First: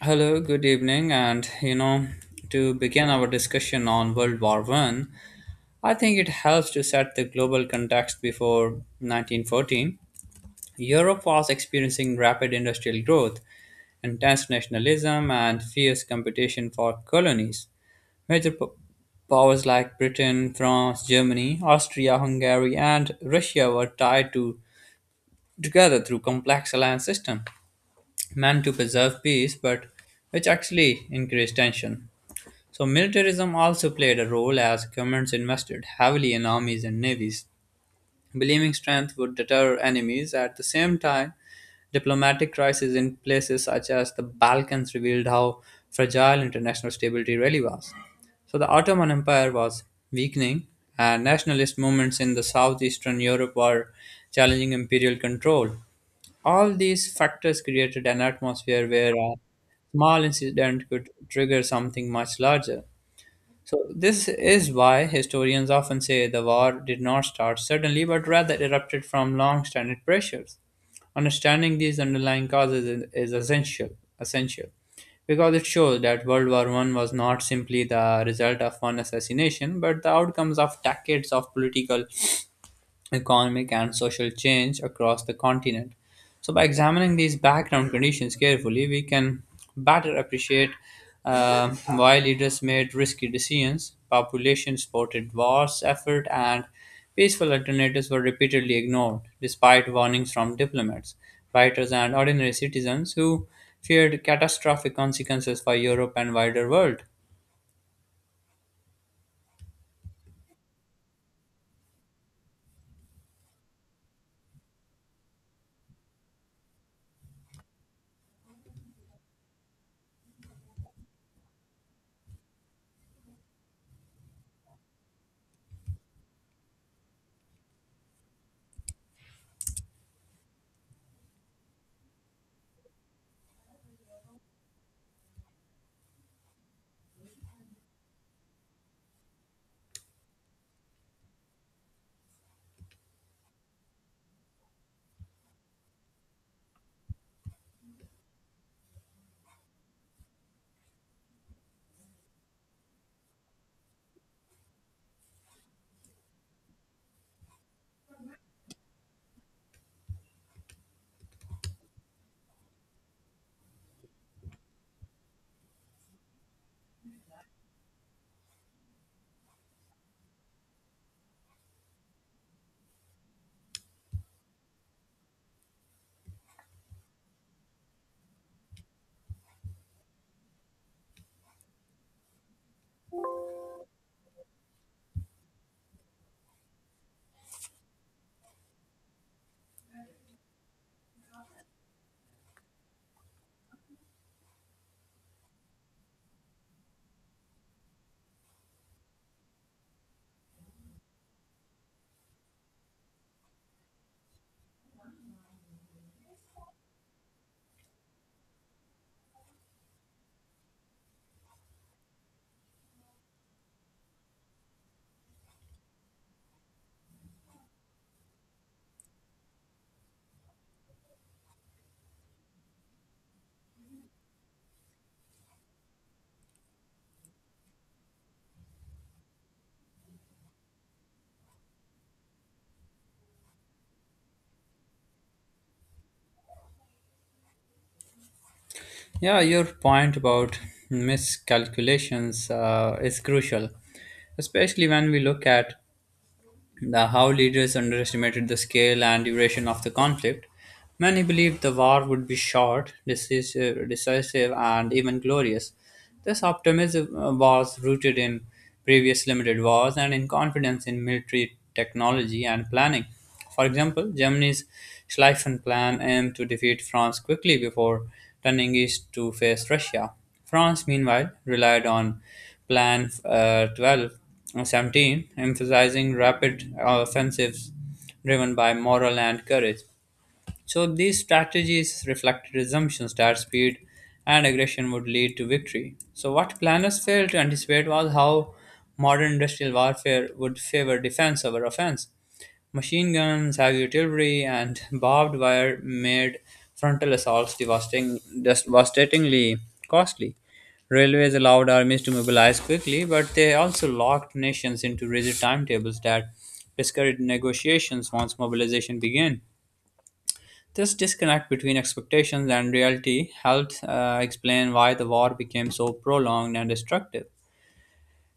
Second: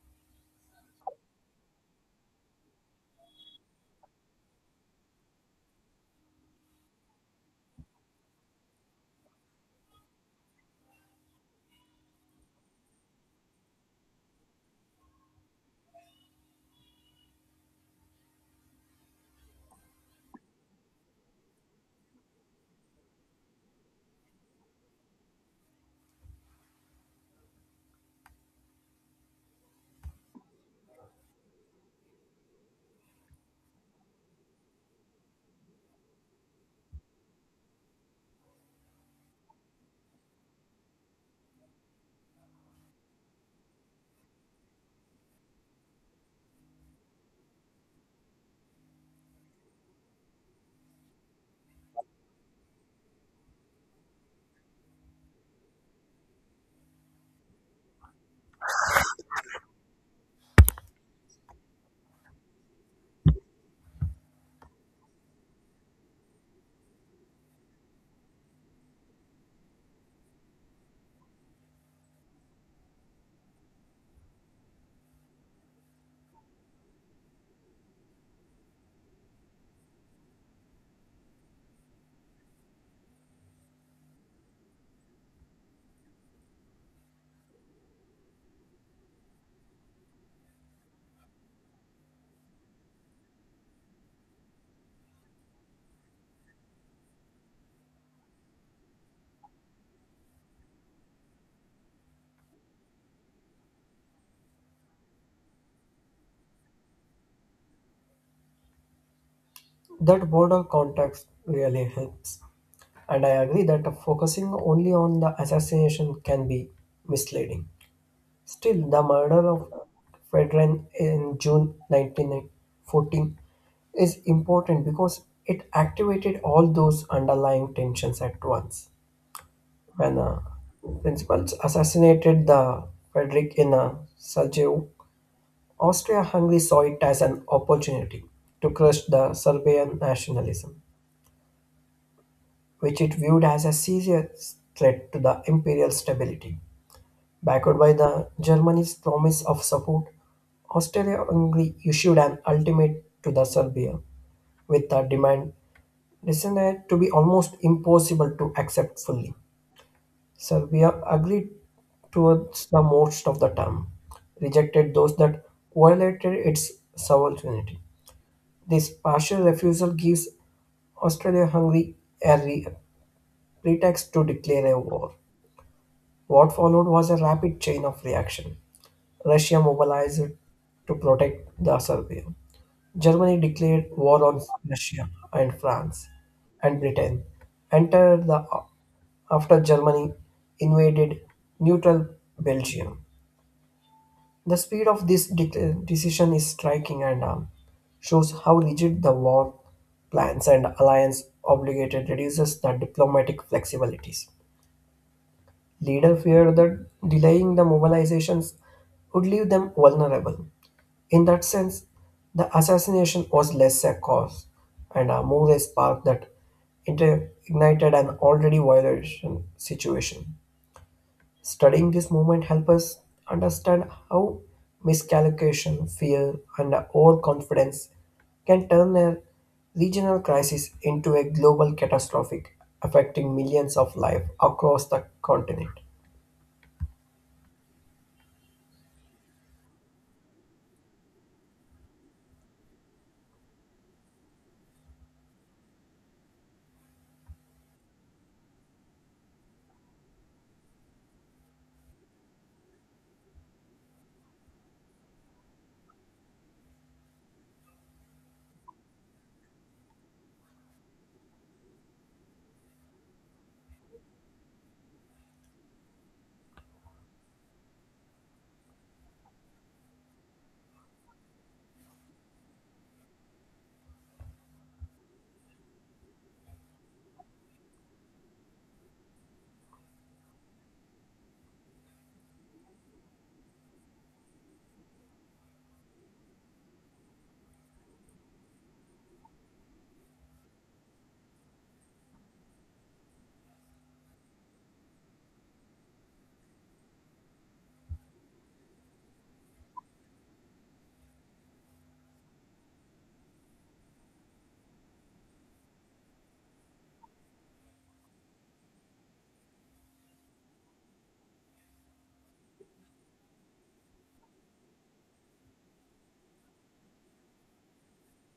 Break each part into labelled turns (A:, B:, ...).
A: Hello, good evening, and to begin our discussion on World War One, I think it helps to set the global context before 1914. Europe was experiencing rapid industrial growth, intense nationalism, and fierce competition for colonies. Major po- Powers like Britain, France, Germany, Austria, Hungary, and Russia were tied to together through complex alliance system meant to preserve peace, but which actually increased tension. So, militarism also played a role as governments invested heavily in armies and navies, believing strength would deter enemies. At the same time, diplomatic crises in places such as the Balkans revealed how fragile international stability really was. So, the Ottoman Empire was weakening, and nationalist movements in the southeastern Europe were challenging imperial control. All these factors created an atmosphere where a small incident could trigger something much larger. So, this is why historians often say the war did not start suddenly, but rather erupted from long standing pressures. Understanding these underlying causes is essential because it shows that World War One was not simply the result of one assassination, but the outcomes of decades of political economic, and social change across the continent. So, by examining these background conditions carefully, we can better appreciate why leaders made risky decisions, population supported wars effort, and peaceful alternatives were repeatedly ignored, despite warnings from diplomats, writers, and ordinary citizens who feared catastrophic consequences for Europe and wider world.
B: That broader context really helps. And I agree that focusing only on the assassination can be misleading. Still, the murder of Fredrin in June 1914 is important because it activated all those underlying tensions at once. When principals assassinated the Frederick in Sarajevo, Austria-Hungary saw it as an opportunity to crush the Serbian nationalism, which it viewed as a serious threat to the imperial stability. Backed by the Germany's promise of support, Austria-Hungary issued an ultimatum to the Serbia with a demand decided to be almost impossible to accept fully. Serbia agreed towards the most of the term, rejected those that violated its sovereignty. This partial refusal gives Austria-Hungary a pretext to declare a war. What followed was a rapid chain of reaction. Russia mobilized to protect the Serbia. Germany declared war on Russia and France, and Britain entered the after Germany invaded neutral Belgium. The speed of this decision is striking and shows how rigid the war plans and alliance obligated reduces the diplomatic flexibilities. Leaders feared that delaying the mobilizations would leave them vulnerable. In that sense, the assassination was less a cause and a more a spark that ignited an already violation situation. Studying this movement helps us understand how miscalculation, fear, and overconfidence can turn a regional crisis into a global catastrophic affecting millions of lives across the continent.
A: Yeah, your point about miscalculations is crucial, especially when we look at the How leaders underestimated the scale and duration of the conflict. Many believed the war would be short, decisive and even glorious. This optimism was rooted in previous limited wars and in confidence in military technology and planning. For example, Germany's Schlieffen plan aimed to defeat France quickly before turning east to face Russia. France, meanwhile, relied on Plan 12 17, emphasizing rapid offensives driven by morale and courage. So these strategies reflected assumptions that speed and aggression would lead to victory. So what planners failed to anticipate was how modern industrial warfare would favor defense over offense. Machine guns, heavy artillery, and barbed wire made frontal assaults devastatingly costly. Railways allowed armies to mobilize quickly, but they also locked nations into rigid timetables that discouraged negotiations once mobilization began. This disconnect between expectations and reality helps explain why the war became so prolonged and destructive.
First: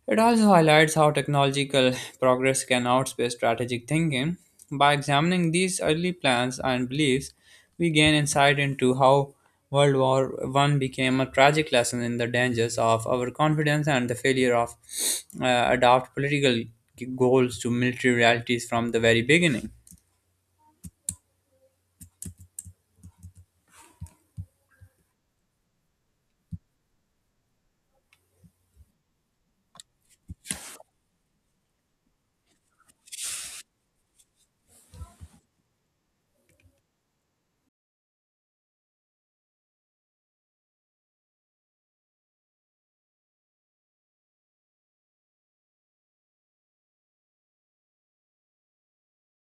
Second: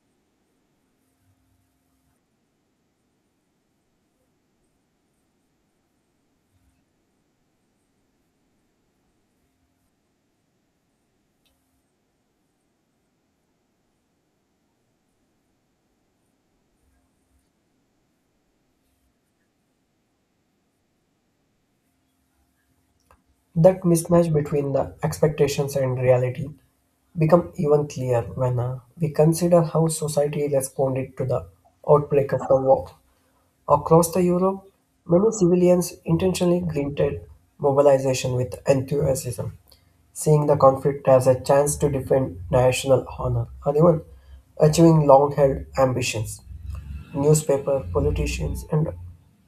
A: It also highlights how technological progress can outpace strategic thinking. By examining these early plans and beliefs, we gain insight into how World War One became a tragic lesson in the dangers of overconfidence and the failure of adopt political goals to military realities from the very beginning.
B: That mismatch between the expectations and reality become even clearer when we consider how society responded to the outbreak of the war. Across the Europe, many civilians intentionally greeted mobilization with enthusiasm, seeing the conflict as a chance to defend national honor or even achieving long-held ambitions. Newspaper, politicians, and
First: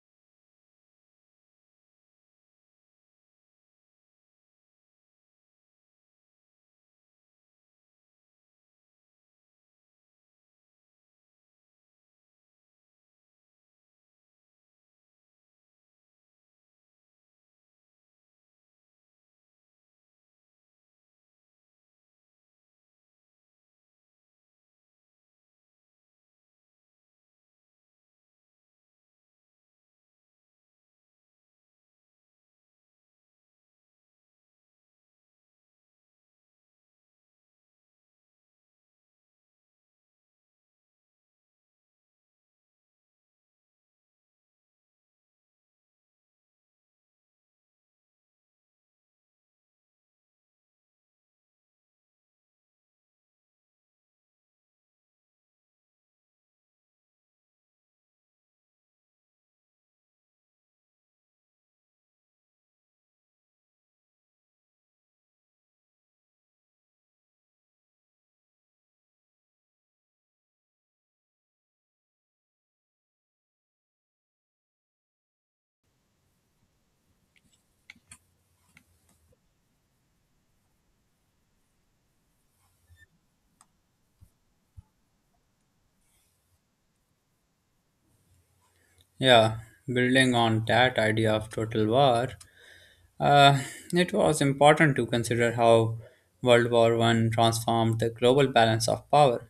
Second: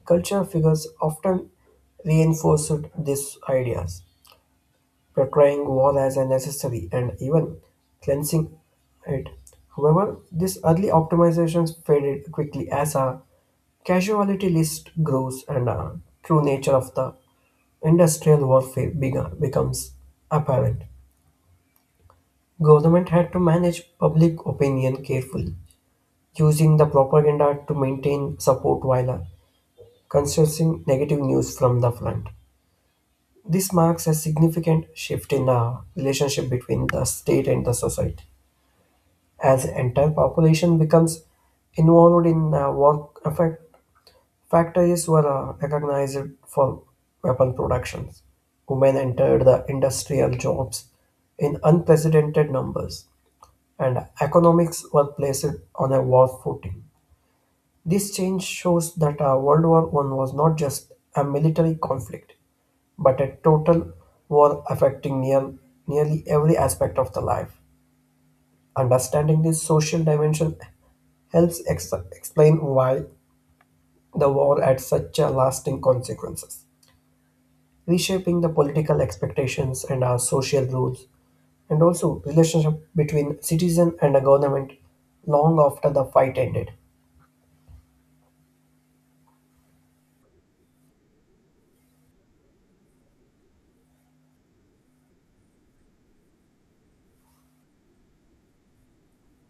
B: cultural figures often reinforced these ideas portraying war as a necessary and even cleansing it. However, these early optimizations faded quickly as a casualty list grows and a true nature of the industrial warfare began, becomes apparent. Government had to manage public opinion carefully, using the propaganda to maintain support while constructing negative news from the front. This marks a significant shift in the relationship between the state and the society. As the entire population becomes involved in war effect, factories were recognized for weapon productions. Women entered the industrial jobs in unprecedented numbers, and economics were placed on a war footing. This change shows that World War One was not just a military conflict, but a total war affecting nearly every aspect of the life. Understanding this social dimension helps explain why the war had such a lasting consequences, reshaping the political expectations and our social rules, and also relationship between citizen and a government long after the fight ended.
A: Yeah, building on that idea of total war, uh, it was important to consider how World War One transformed the global balance of power.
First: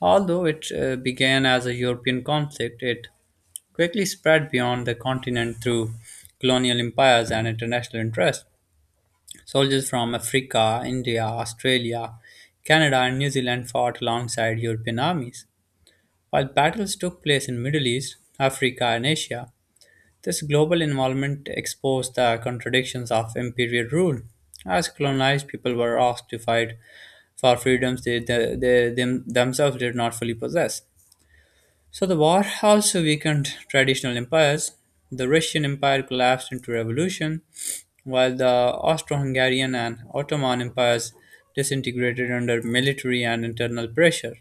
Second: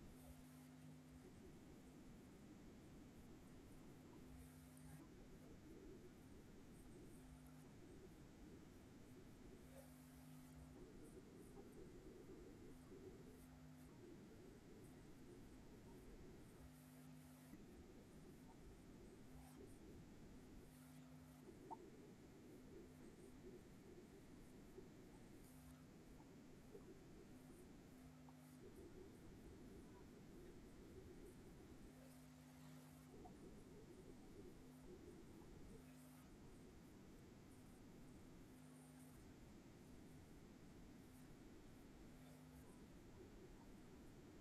A: Although it began as a European conflict, it quickly spread beyond the continent through colonial empires and international interests. Soldiers from Africa, India, Australia, Canada, and New Zealand fought alongside European armies. While battles took place in Middle East, Africa, and Asia, this global involvement exposed the contradictions of imperial rule, as colonized people were asked to fight for freedoms themselves did not fully possess. So the war also weakened traditional empires. The Russian Empire collapsed into revolution, while the Austro Hungarian and Ottoman empires disintegrated under military and internal pressure.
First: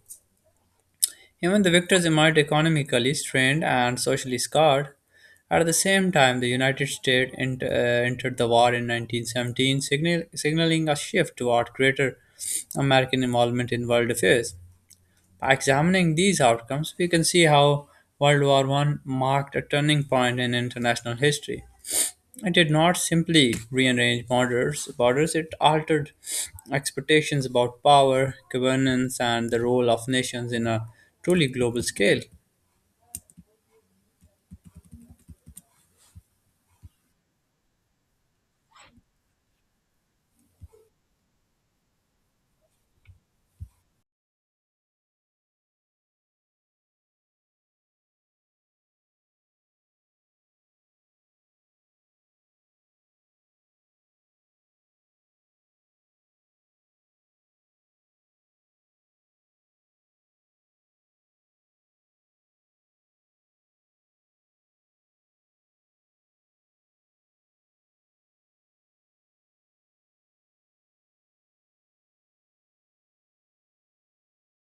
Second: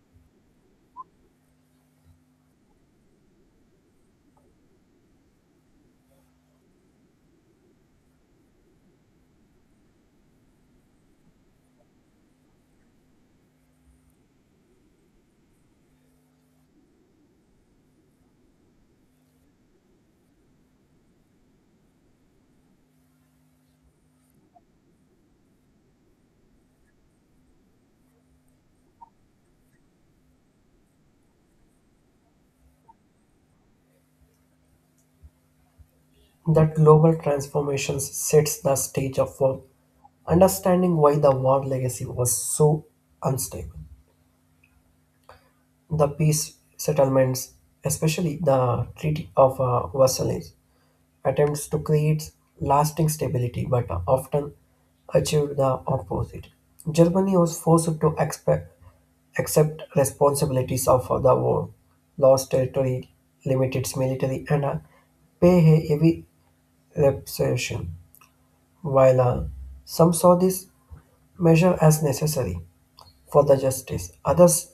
A: Even the victors emerged economically strained and socially scarred. At the same time, the United States entered the war in 1917, signaling a shift toward greater American involvement in world affairs. By examining these outcomes, we can see how World War One marked a turning point in international history. It did not simply rearrange borders, it altered expectations about power, governance, and the role of nations in a truly global scale.
B: That global transformations sets the stage of for understanding why the war legacy was so unstable. The peace settlements, especially the Treaty of Versailles, attempts to create lasting stability but often achieved the opposite. Germany was forced to accept responsibilities of the war, lost territory, limited its military, and pay a heavy reparation, while some saw this measure as necessary for the justice. Others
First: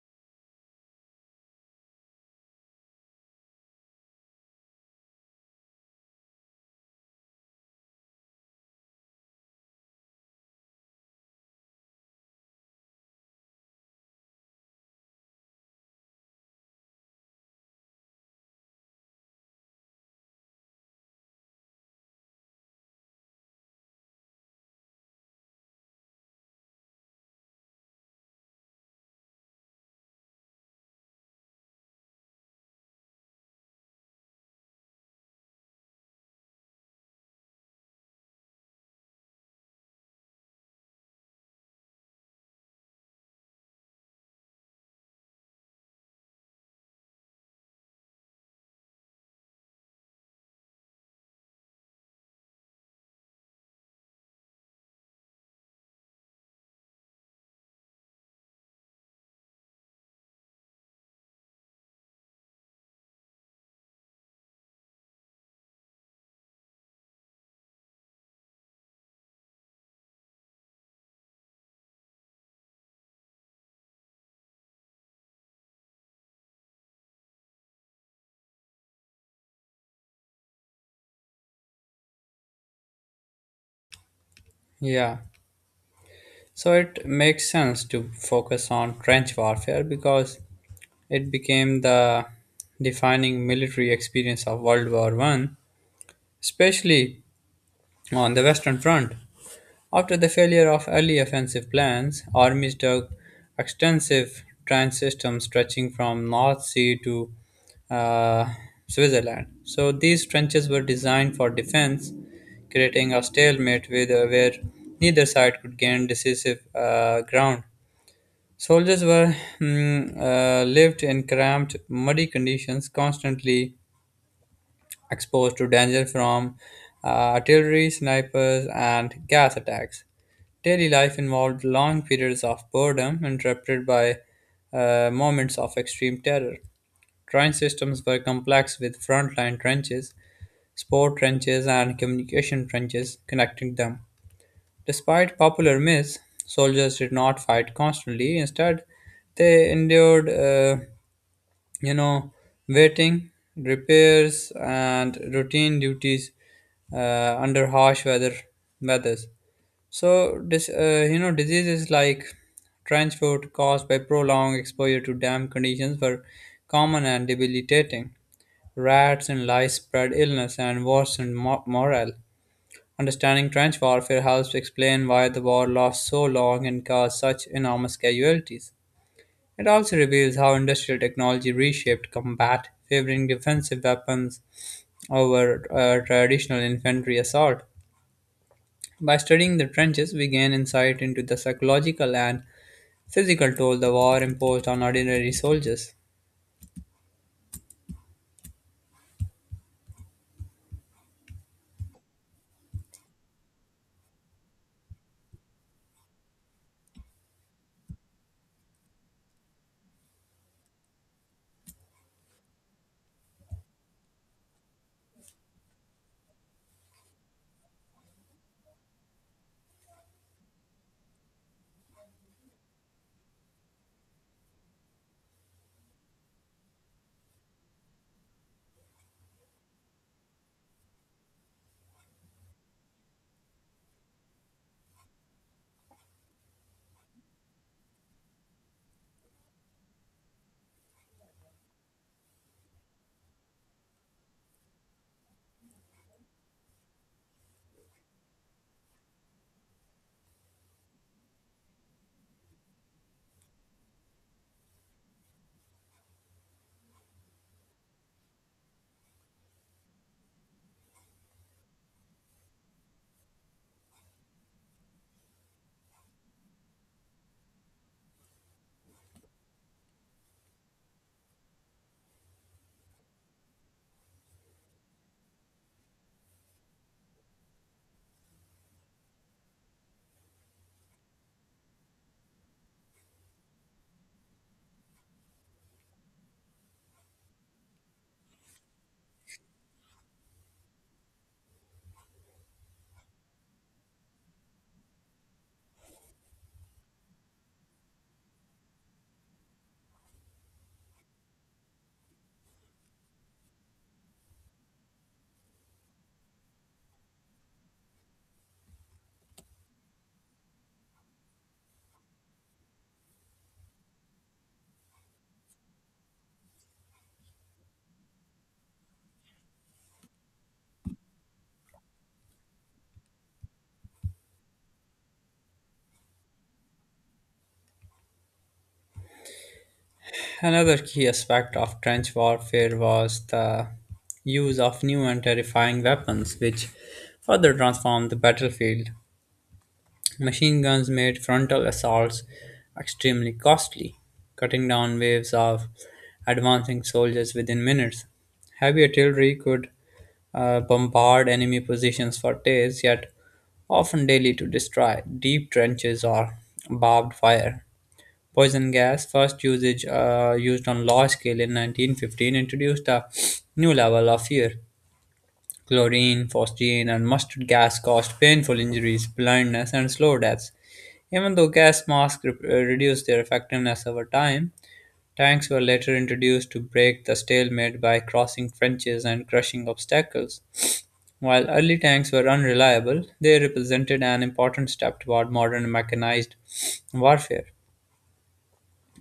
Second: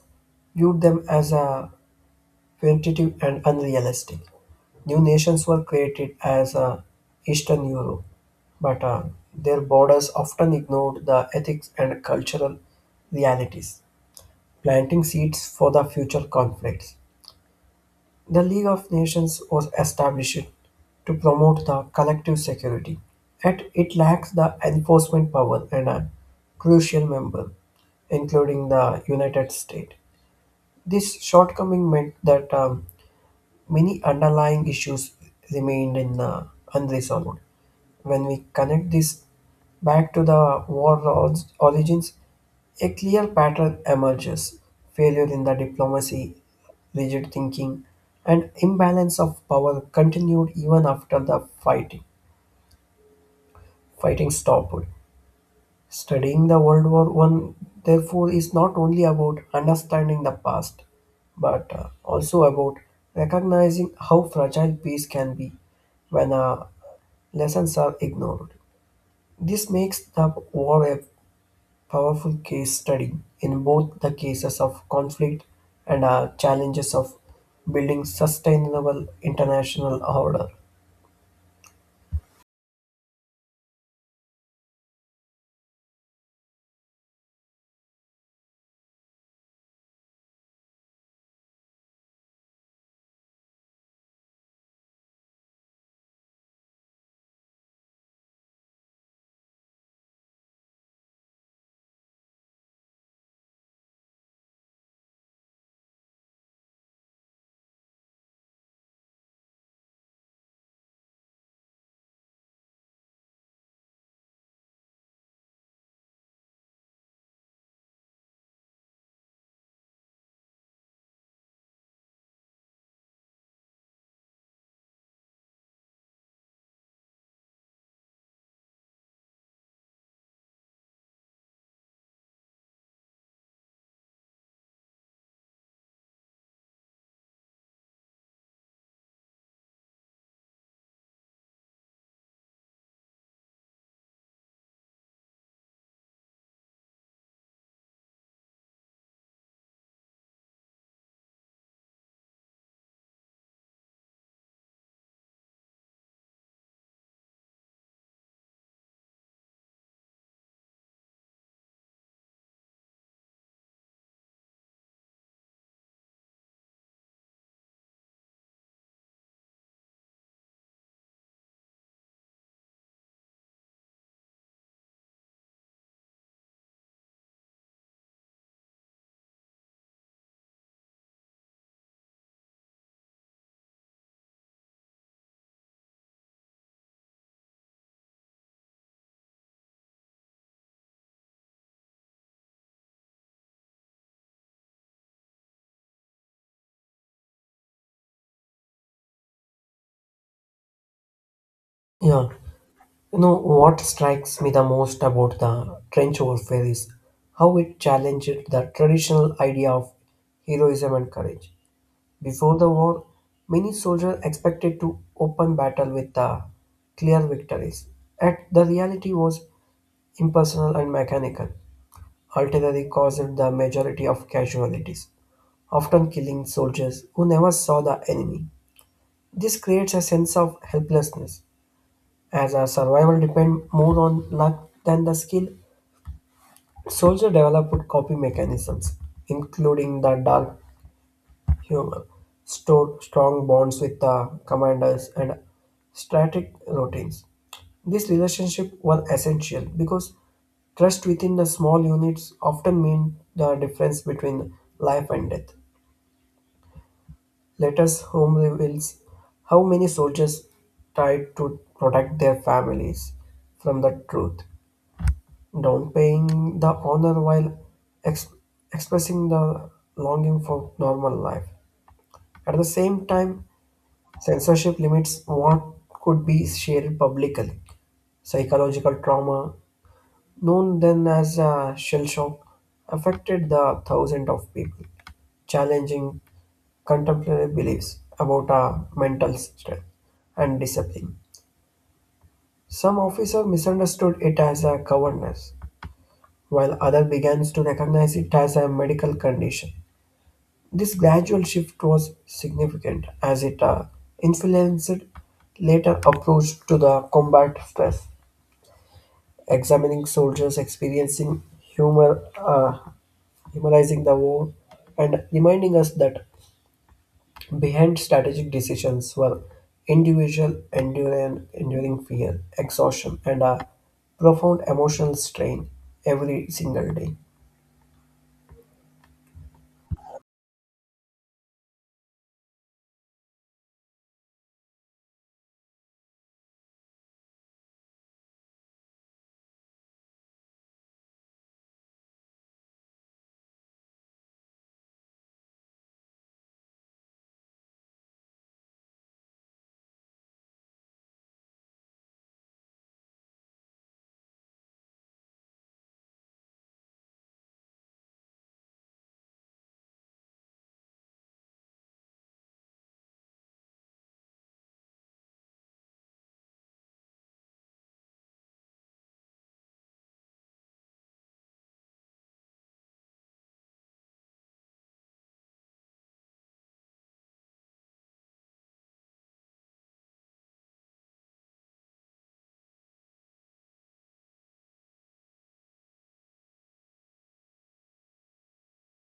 B: viewed them as a punitive and unrealistic. New nations were created as Eastern Europe, but their borders often ignored the ethics and cultural realities, planting seeds for the future conflicts. The League of Nations was established to promote the collective security, yet it lacks the enforcement power and a crucial member, including the United States. This shortcoming meant that many underlying issues remained unresolved. When we connect this back to the war origins, a clear pattern emerges failure in the diplomacy, rigid thinking, and imbalance of power continued even after the fighting. Fighting stopped. Studying the World War One, therefore, is not only about understanding the past, but also about recognizing how fragile peace can be when lessons are ignored. This makes the war a powerful case study in both the cases of conflict and challenges of building sustainable international order.
A: Yeah, so it makes sense to focus on trench warfare because it became the defining military experience of World War One, especially on the Western Front. After the failure of early offensive plans, armies took extensive trench systems stretching from North Sea to uh, Switzerland. So these trenches were designed for defense, creating a stalemate where neither side could gain decisive ground. Soldiers were lived in cramped, muddy conditions, constantly exposed to danger from uh, artillery, snipers, and gas attacks. Daily life involved long periods of boredom interrupted by moments of extreme terror. Train systems were complex with frontline trenches, sport trenches, and communication trenches connecting them. Despite popular myths, soldiers did not fight constantly. Instead, they endured you know, waiting, repairs, and routine duties under harsh weathers. So, diseases like trench foot caused by prolonged exposure to damp conditions were common and debilitating. Rats and lice spread illness and worsened morale. Understanding trench warfare helps to explain why the war lost so long and caused such enormous casualties. It also reveals how industrial technology reshaped combat, favoring defensive weapons over traditional infantry assault. By studying the trenches, we gain insight into the psychological and physical toll the war imposed on ordinary soldiers.
B: Yeah. You know, what strikes me the most about the trench warfare is how it challenged the traditional idea of heroism and courage. Before the war, many soldiers expected to open battle with clear victories. Yet the reality was impersonal and mechanical. Artillery caused the majority of casualties, often killing soldiers who never saw the enemy. This creates a sense of helplessness as our survival depend more on luck than the skill, soldier developed coping mechanisms, including the dark humor, stored strong bonds with the commanders, and strategic routines. These relationships were essential because trust within the small units often mean the difference between life and death. Letters home reveals how many soldiers tried to protect their families from the truth downplaying the honor while ex- expressing the longing for normal life. At the same time, censorship limits what could be shared publicly. Psychological trauma, known then as a shell shock, affected the thousands of people, challenging contemporary beliefs about our mental strength and discipline. Some officers misunderstood it as a cowardness, while others began to recognize it as a medical condition. This gradual shift was significant as it influenced later approach to the combat stress, examining soldiers experiencing humorizing the war, and reminding us that behind strategic decisions were individual enduring fear, exhaustion, and a profound emotional strain every single day.
A: Another key aspect of trench warfare was the use of new and terrifying weapons, which further transformed the battlefield. Machine guns made frontal assaults extremely costly, cutting down waves of advancing soldiers within minutes. Heavy artillery could bombard enemy positions for days, yet often daily to destroy deep trenches or barbed wire. Poison gas, first usage used on large scale in 1915, introduced a new level of fear. Chlorine, phosgene, and mustard gas caused painful injuries, blindness, and slow deaths. Even though gas masks reduced their effectiveness over time, tanks were later introduced to break the stalemate by crossing trenches and crushing obstacles. While early tanks were unreliable, they represented an important step toward modern mechanized warfare.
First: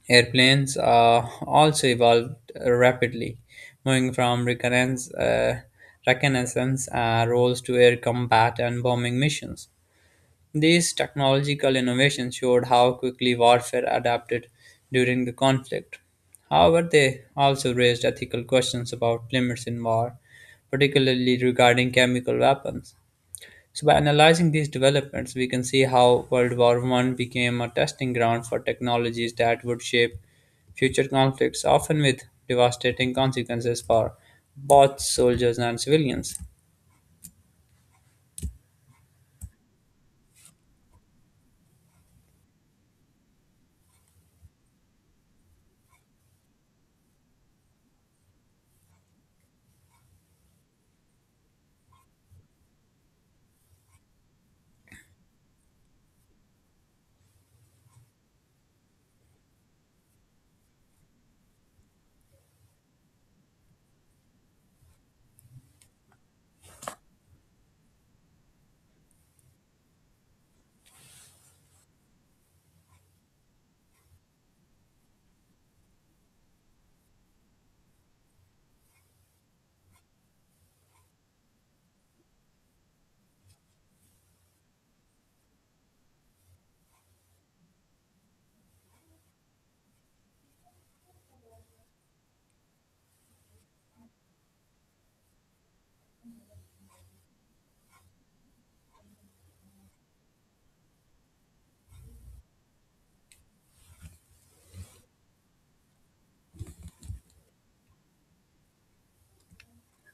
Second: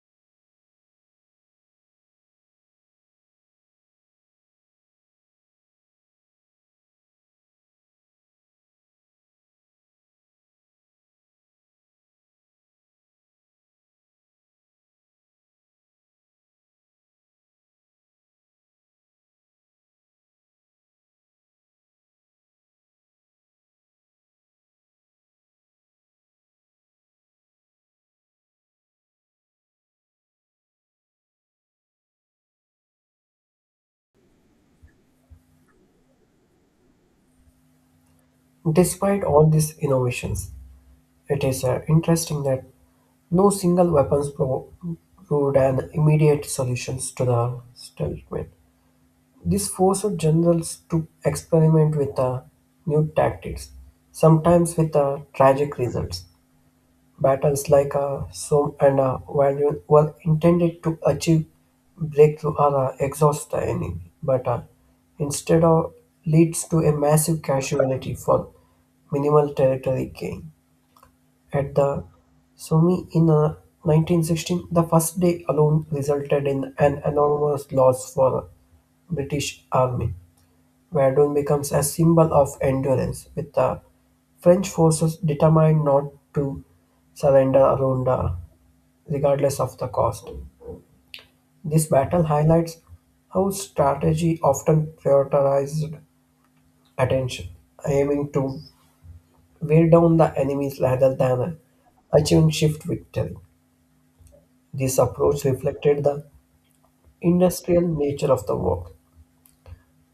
A: Airplanes also evolved rapidly, moving from reconnaissance roles to air combat and bombing missions. These technological innovations showed how quickly warfare adapted during the conflict. However, they also raised ethical questions about limits in war, particularly regarding chemical weapons. So by analyzing these developments, we can see how World War One became a testing ground for technologies that would shape future conflicts, often with devastating consequences for both soldiers and civilians.
B: Despite all these innovations, it is interesting that no single weapons proved an immediate solution to the stalemate. This forced generals to experiment with new tactics, sometimes with tragic results. Battles like Somme and Verdun were intended to achieve breakthrough or exhaust the enemy, but instead of leads to a massive casualty for minimal territory gain at the Somme in 1916, the first day alone resulted in an enormous loss for British army. Verdun becomes a symbol of endurance, with the French forces determined not to surrender around regardless of the cost. This battle highlights how strategy often prioritized attention, aiming to wear down the enemies rather than achieving shift victory. This approach reflected the industrial nature of the work,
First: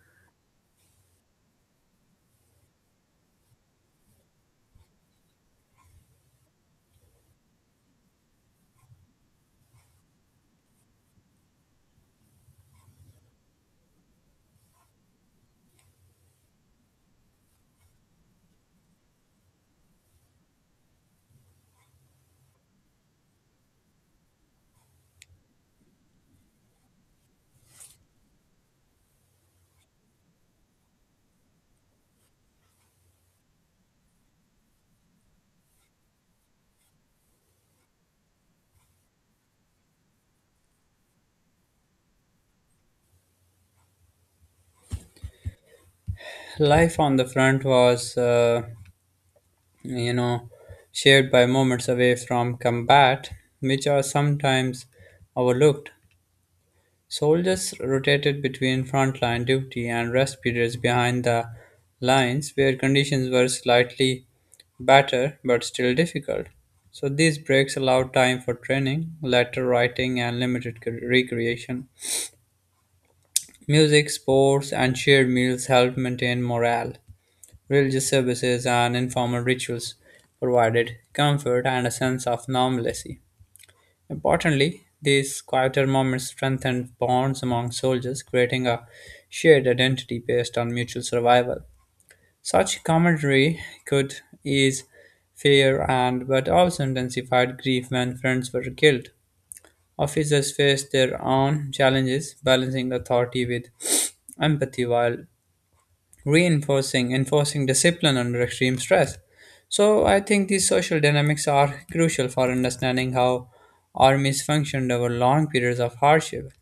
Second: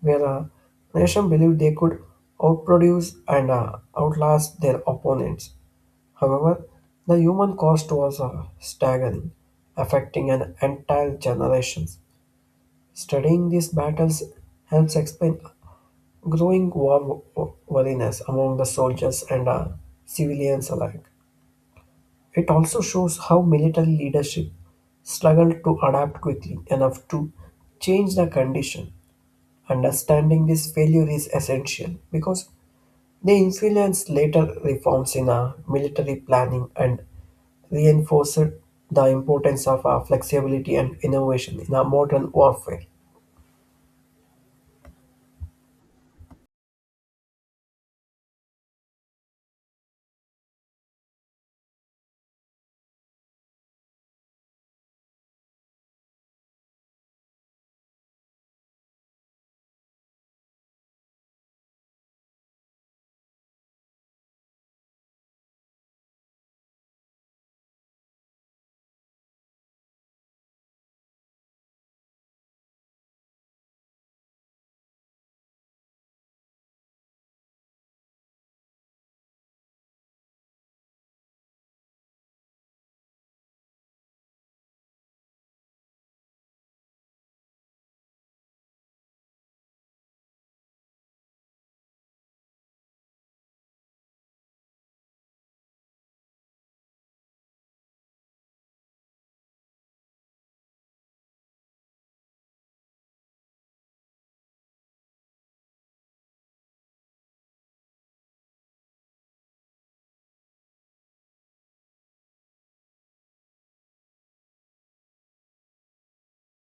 B: where a nation believed they could outproduce and outlast their opponents. However, the human cost was staggering, affecting an entire generation. Studying these battles helps explain growing war weariness among the soldiers and civilians alike. It also shows how military leadership struggled to adapt quickly enough to change the condition. Understanding this failure is essential because they influenced later reforms in our military planning and reinforced the importance of our flexibility and innovation in our modern warfare.
A: Life on the front was, you know, shared by moments away from combat, which are sometimes overlooked. Soldiers rotated between frontline duty and rest periods behind the lines where conditions were slightly better but still difficult. So these breaks allowed time for training, letter writing, and limited recreation. Music, sports, and shared meals helped maintain morale. Religious services and informal rituals provided comfort and a sense of normalcy. Importantly, these quieter moments strengthened bonds among soldiers, creating a shared identity based on mutual survival. Such camaraderie could ease fear and but also intensified grief when friends were killed. Officers faced their own challenges, balancing authority with empathy while enforcing discipline under extreme stress. So I think these social dynamics are crucial for understanding how armies functioned over long periods of hardship.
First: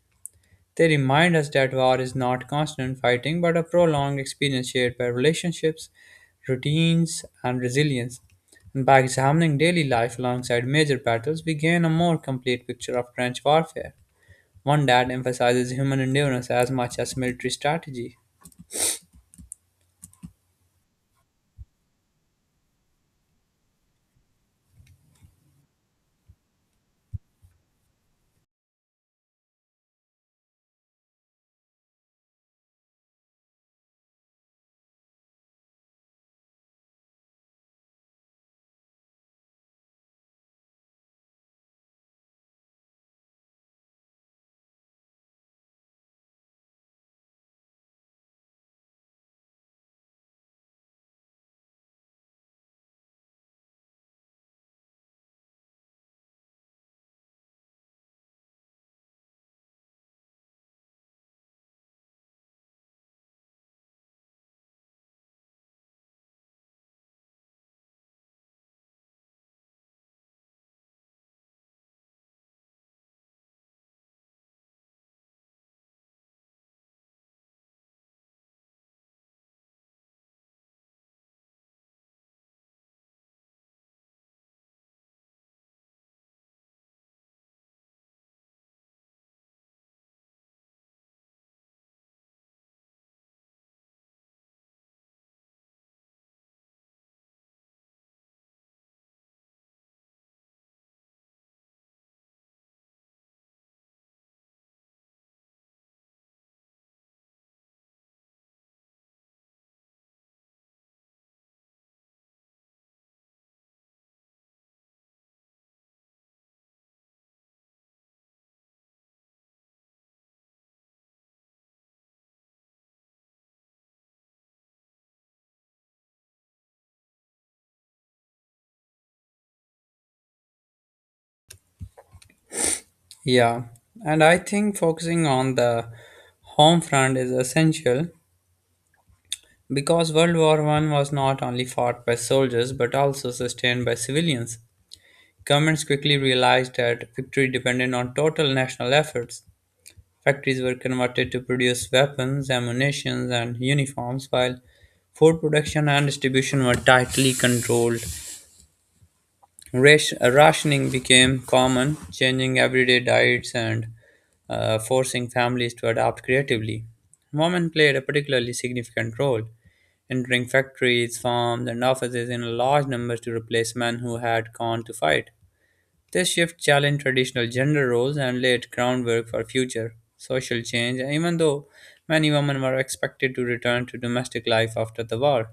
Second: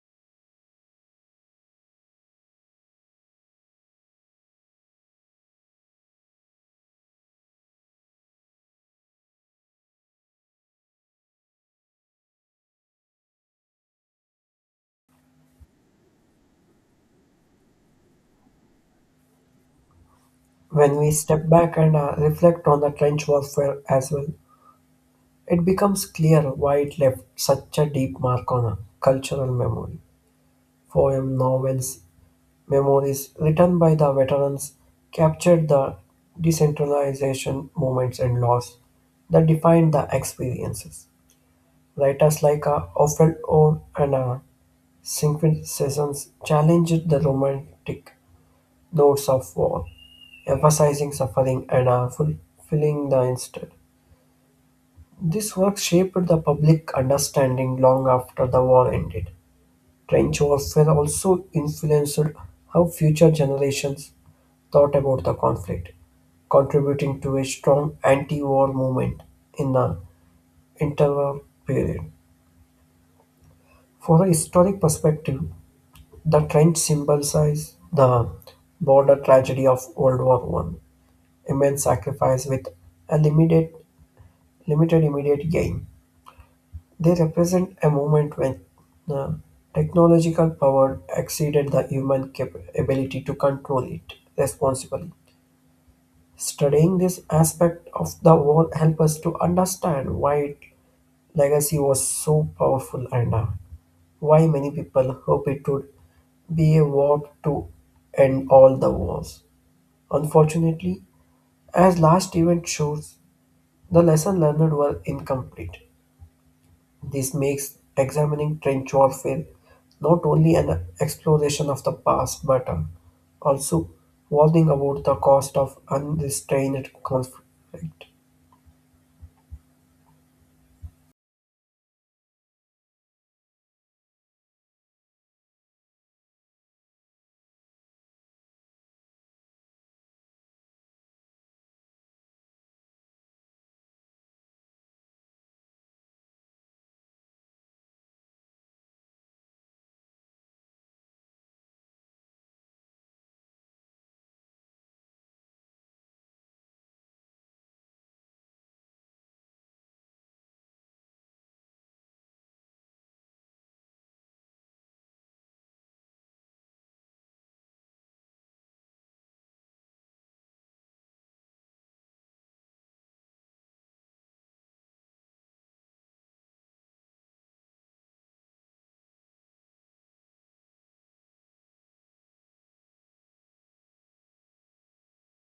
A: They remind us that war is not constant fighting but a prolonged experience shared by relationships, routines, and resilience. And by examining daily life alongside major battles, we gain a more complete picture of trench warfare, one that emphasizes human endurance as much as military strategy.
B: When we step back and reflect on the trench warfare as well, it becomes clear why it left such a deep mark on our cultural memory. Poem, novels, memories written by the veterans captured the decentralization movements and laws that defined the experiences. Writers like Ophel Owen and Siegfried Sessions challenged the romantic notes of war, emphasizing suffering and fulfilling the instant. This work shaped the public understanding long after the war ended. Trench warfare also influenced how future generations thought about the conflict, contributing to a strong anti war movement in the interwar period. For a historic perspective, the trench symbolizes the border tragedy of World War One: immense sacrifice with a limited immediate gain. They represent a moment when the technological power exceeded the human ability to control it responsibly. Studying this aspect of the war helps us to understand why its legacy was so powerful and why many people hope it would be a war to end all the wars. Unfortunately, as last event shows, the lesson learned were incomplete. This makes examining trench warfare not only an exploration of the past but also warning about the cost of unrestrained conflict.
A: Yeah, and I think focusing on the home front is essential because World War One was not only fought by soldiers but also sustained by civilians. Governments quickly realized that victory depended on total national efforts. Factories were converted to produce weapons, ammunition, and uniforms, while food production and distribution were tightly controlled. Rationing became common, changing everyday diets and forcing families to adapt creatively. Women played a particularly significant role, entering factories, farms, and offices in large numbers to replace men who had gone to fight. This shift challenged traditional gender roles and laid groundwork for future social change, even though many women were expected to return to domestic life after the war.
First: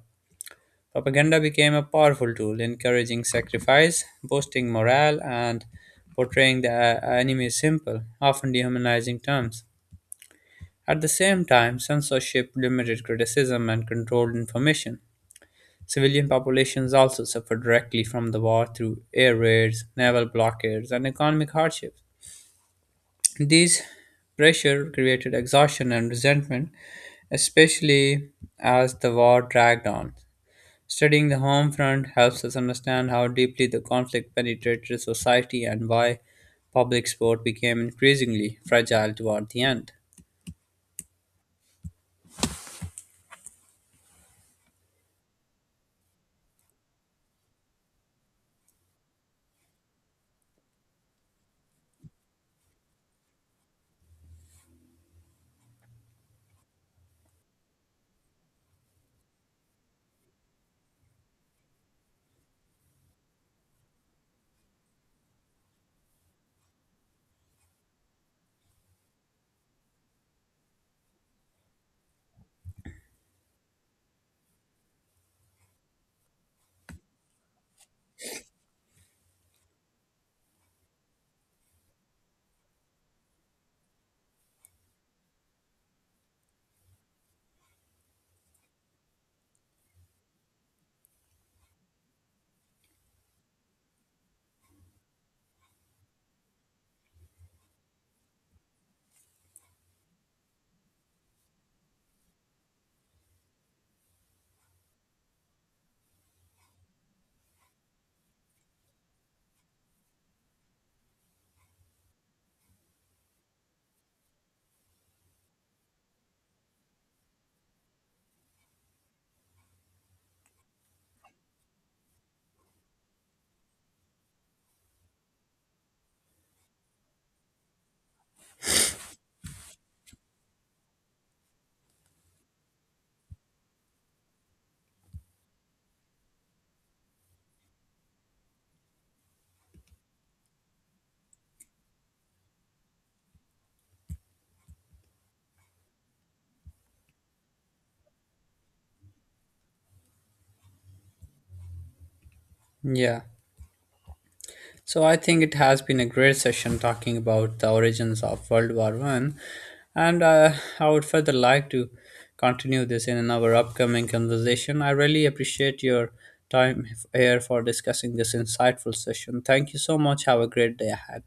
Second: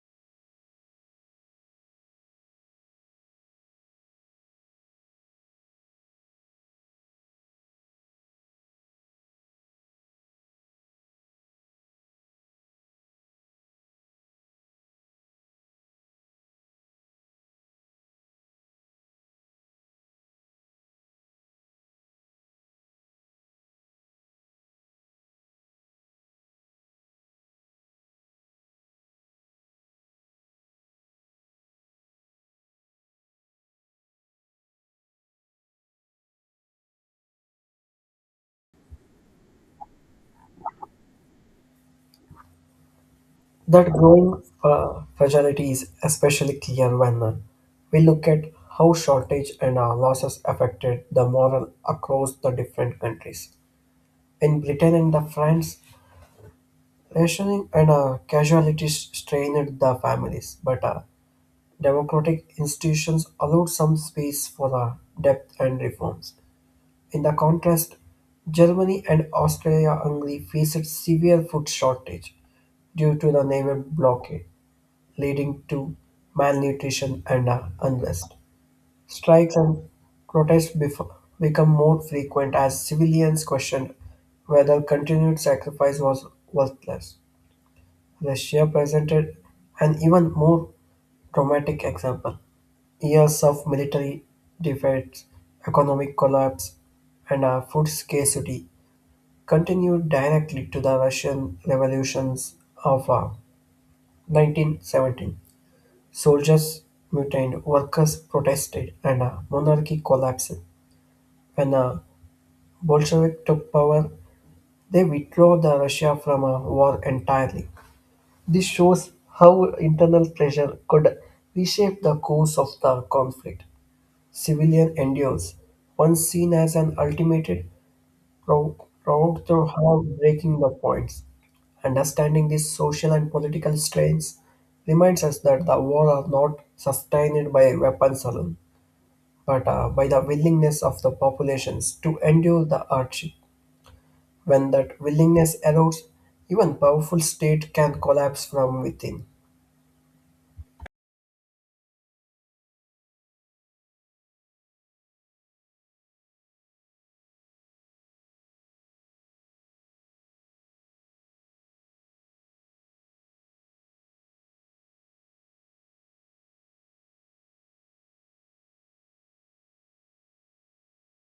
A: Propaganda became a powerful tool, encouraging sacrifice, boosting morale, and portraying the enemy as simple, often dehumanizing terms. At the same time, censorship limited criticism and controlled information. Civilian populations also suffered directly from the war through air raids, naval blockades, and economic hardships. These pressure created exhaustion and resentment, especially as the war dragged on. Studying the home front helps us understand how deeply the conflict penetrated society and why public support became increasingly fragile toward the end.
B: That growing fragility is especially clear when we look at how shortage and losses affected the moral across the different countries. In Britain and the France, rationing and casualties strained the families, but democratic institutions allowed some space for depth and reforms. In the contrast, Germany and Austria-Hungary faced severe food shortage due to the naval blockade leading to malnutrition and unrest. Strikes and protests become more frequent as civilians question whether continued sacrifice was worthless. Russia presented an even more dramatic example. Years of military defeats, economic collapse, and food scarcity continued directly to the Russian revolutions of 1917. Soldiers mutinied, workers protested, and a monarchy collapsed. When the Bolshevik took power, they withdrew the Russia from a war entirely. This shows how internal pressure could reshape the course of the conflict. Civilian endures, once seen as an ultimate, proved to have breaking the points. Understanding these social and political strains reminds us that the war are not sustained by weapons alone but by the willingness of the populations to endure the hardship. When that willingness erodes, even powerful state can collapse from within.
A: Yeah. So I think it has been a great session talking about the origins of World War One, and I would further like to continue this in our upcoming conversation. I really appreciate your time here for discussing this insightful session. Thank you so much. Have a great day ahead.